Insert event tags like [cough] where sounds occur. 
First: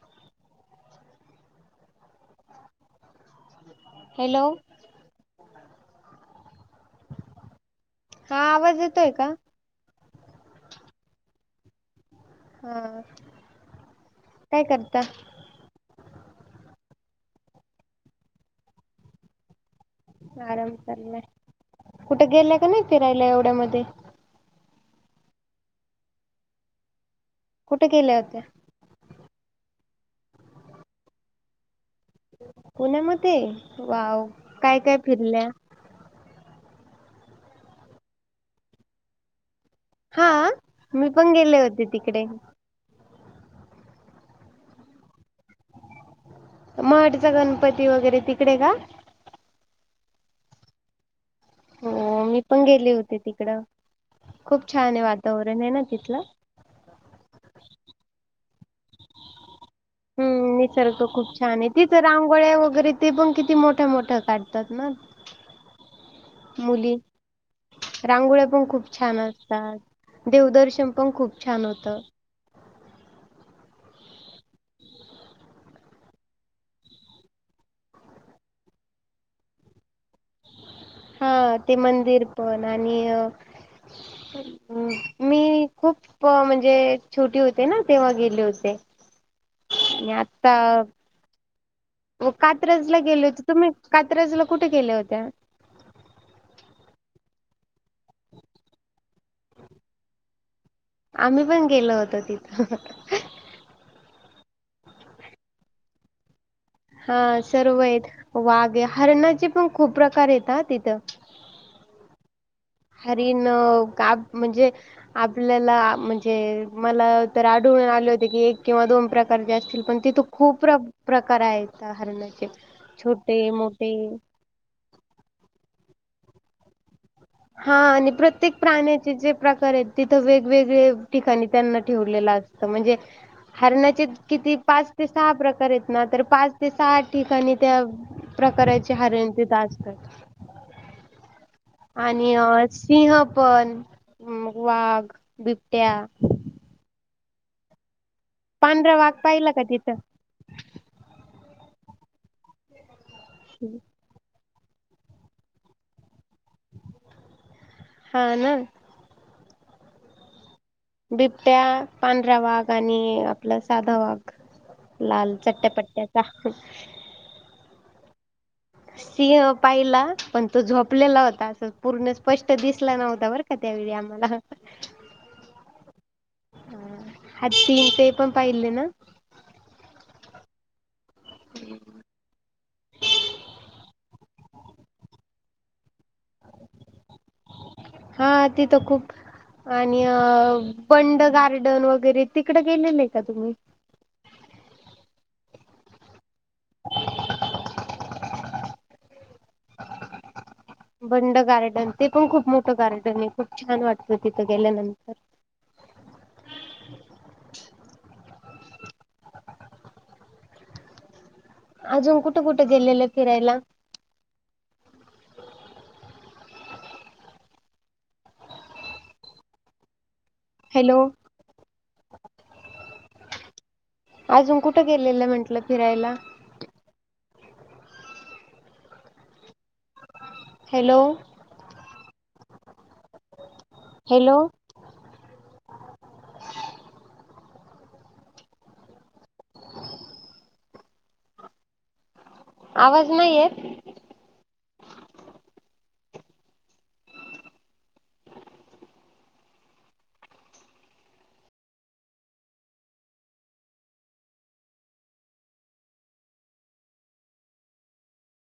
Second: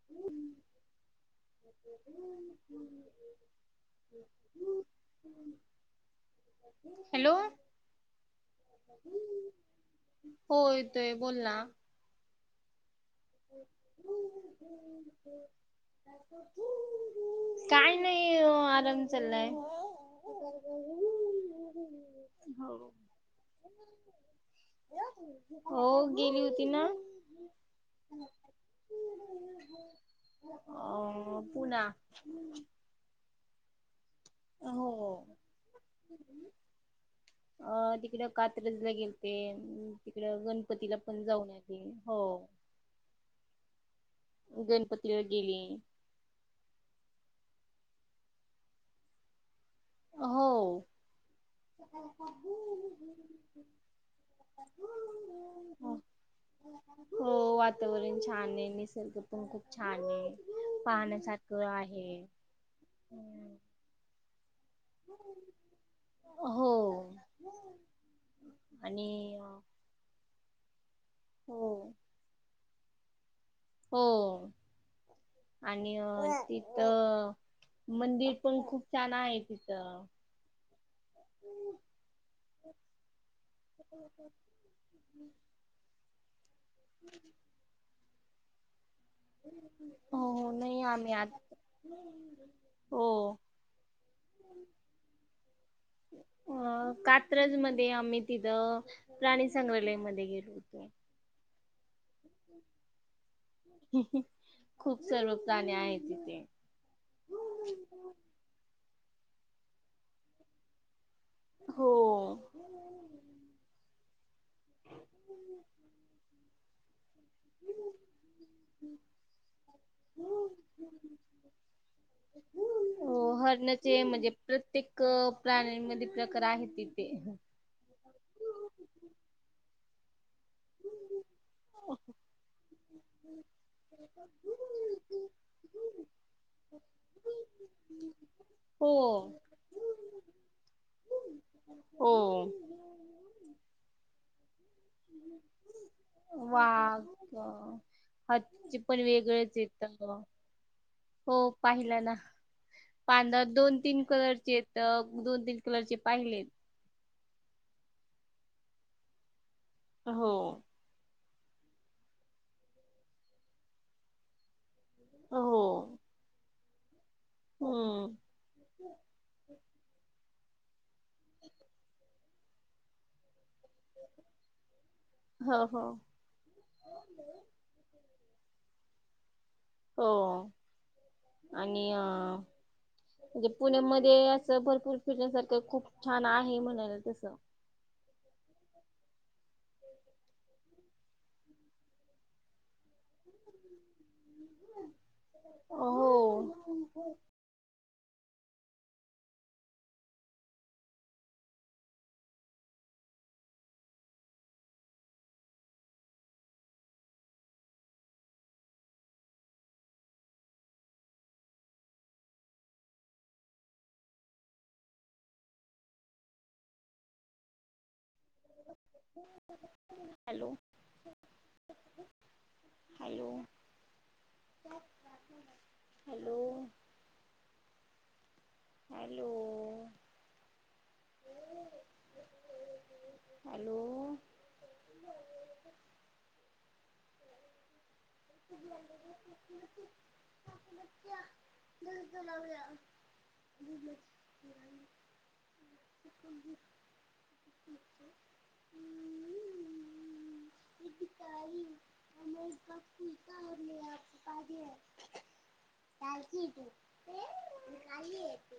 हम्् [inaudible] hello hello, हा आवाज येतोय का हो येतोय बोला. हा काय करता. काय नाही आराम चाललाय. आराम चाललाय कुठे गेलं का नाही हो फिरायला एवढ्या मध्ये? हो गेली होती ना. कुठे गेल्या होते्या? अ पुना. पुण्यामध्ये वाव काय हो काय फिरल्या? अ तिकडे कात्रजला गेल ते्. तिकड हा गणपतीला मी पण जाऊन गेले आले होते हो. तिकडे गणपती व गेली. मठचा गणपती वगैरे तिकडे का? हो हो मी पण गेले होते तिकड खूप छान आहे वातावरण आहे ना हो तिथलं हो वातावरण छान आहे निसर्ग पण खूप छान आहे. हम्म निसर्ग खूप छ आहे तिथ रांगोळ्या वगैरे ते पण किती मोठ्या मोठ्या काढ तात ना. मुली हो रांगोळ्या पण खूप छान आणि असतात. देवदर्शन पण खूप छान हो होतं. हो आणि तिथं मंदिर पण खूप छान आहे तिथं. हा ते मंदिर पण आणि मी खूप म्हणजे छोटी होते ना तेेवा्हा गेले होते. आणि हो हो नाही आम्ही आत- व कात्रजला गेले होते तुम्ही कात्रजला कुठे गेल्या होत्या? अ कात्रज मध्ये आम्ही तिथं प्राणी संग्रहालयमध्येध्ये गेलो होतो. आम्ही पण गेलो होतो. तिथं, खूप सर्व प्राणी आहेत तिथे हा सर्व आहेत वाघ हरणाचे पण खूप प्रकार आहेत ह तिथं, हो हरीण का म्हणजे आपल्याला म्हणजे मला तर आढळून आले होते की एक किंवा दोन प्रकारचे असतील पण तिथू खूप प्रकार आहेत हरणाचे हो छोटे मोठे हरणाचे म्हणजे प्रत्येक प्राण्यांमध्ये प्रकार आहे तिथे हा आणि प्रत्येक प्राण्याचे जे प्रकार आहेत, तिथं वेगवेगळे ठिकाणी त्यांना ठेवलेलं असतं म्हणजे, हरणाचे किती पाच ते सहा प्रकार आहेत ना तर पाच ते सहा ठिकाणी त्या हो प्रकाराचे हरण ते असतात. आणि हो. अ सिंह पण वाघ, बिबट्या, वाघ हचे पांढरा पण वाघ पाहिला वेगळेंच का येत. तिथं हो पाहिला ना पांधर दोन तीन कलरचे आहेत दोन तीन कलरचे पाहिले आहे हा ना हो बिबट्या, पांढरा वाघ आणि आपलं साधा वाघ लाल हो चट्ट्यापट्ट्याचा हम्म सिंह पाहिला पण तो झोपलेला होता अस पूर्ण स्पष्ट दिसला नव्हता बरं त्या्यावेळी आम्हाला हो हो. हाती ते पण पाहिले ना. हो आणि अ म्हणजे पुणेमध्येध्ये भरपूर फिटण्यास सारखं खूप छान आहे म्हणाला तसं हा तिथ खूप आणि बंड गार्डन वगैरे तिकडे गेलेलं आहे का तुम्ही? अ हो. [inaudible] [inaudible] बंड गार्डन. ते पण खूप मोठं गार्डने. खूप छान वाटतं तिथं गेल्यानंतर. अजून कुठं कुठं गेलेलं फिरायला? हॅलो. हॅलो. हॅलो. अजून कुठं गेलेलं म्हंटलं फिरायला? Hello hello. Hello. Hello. Hello. [inaudible] आवाज नाही येत [inaudible] [inaudible] [inaudible]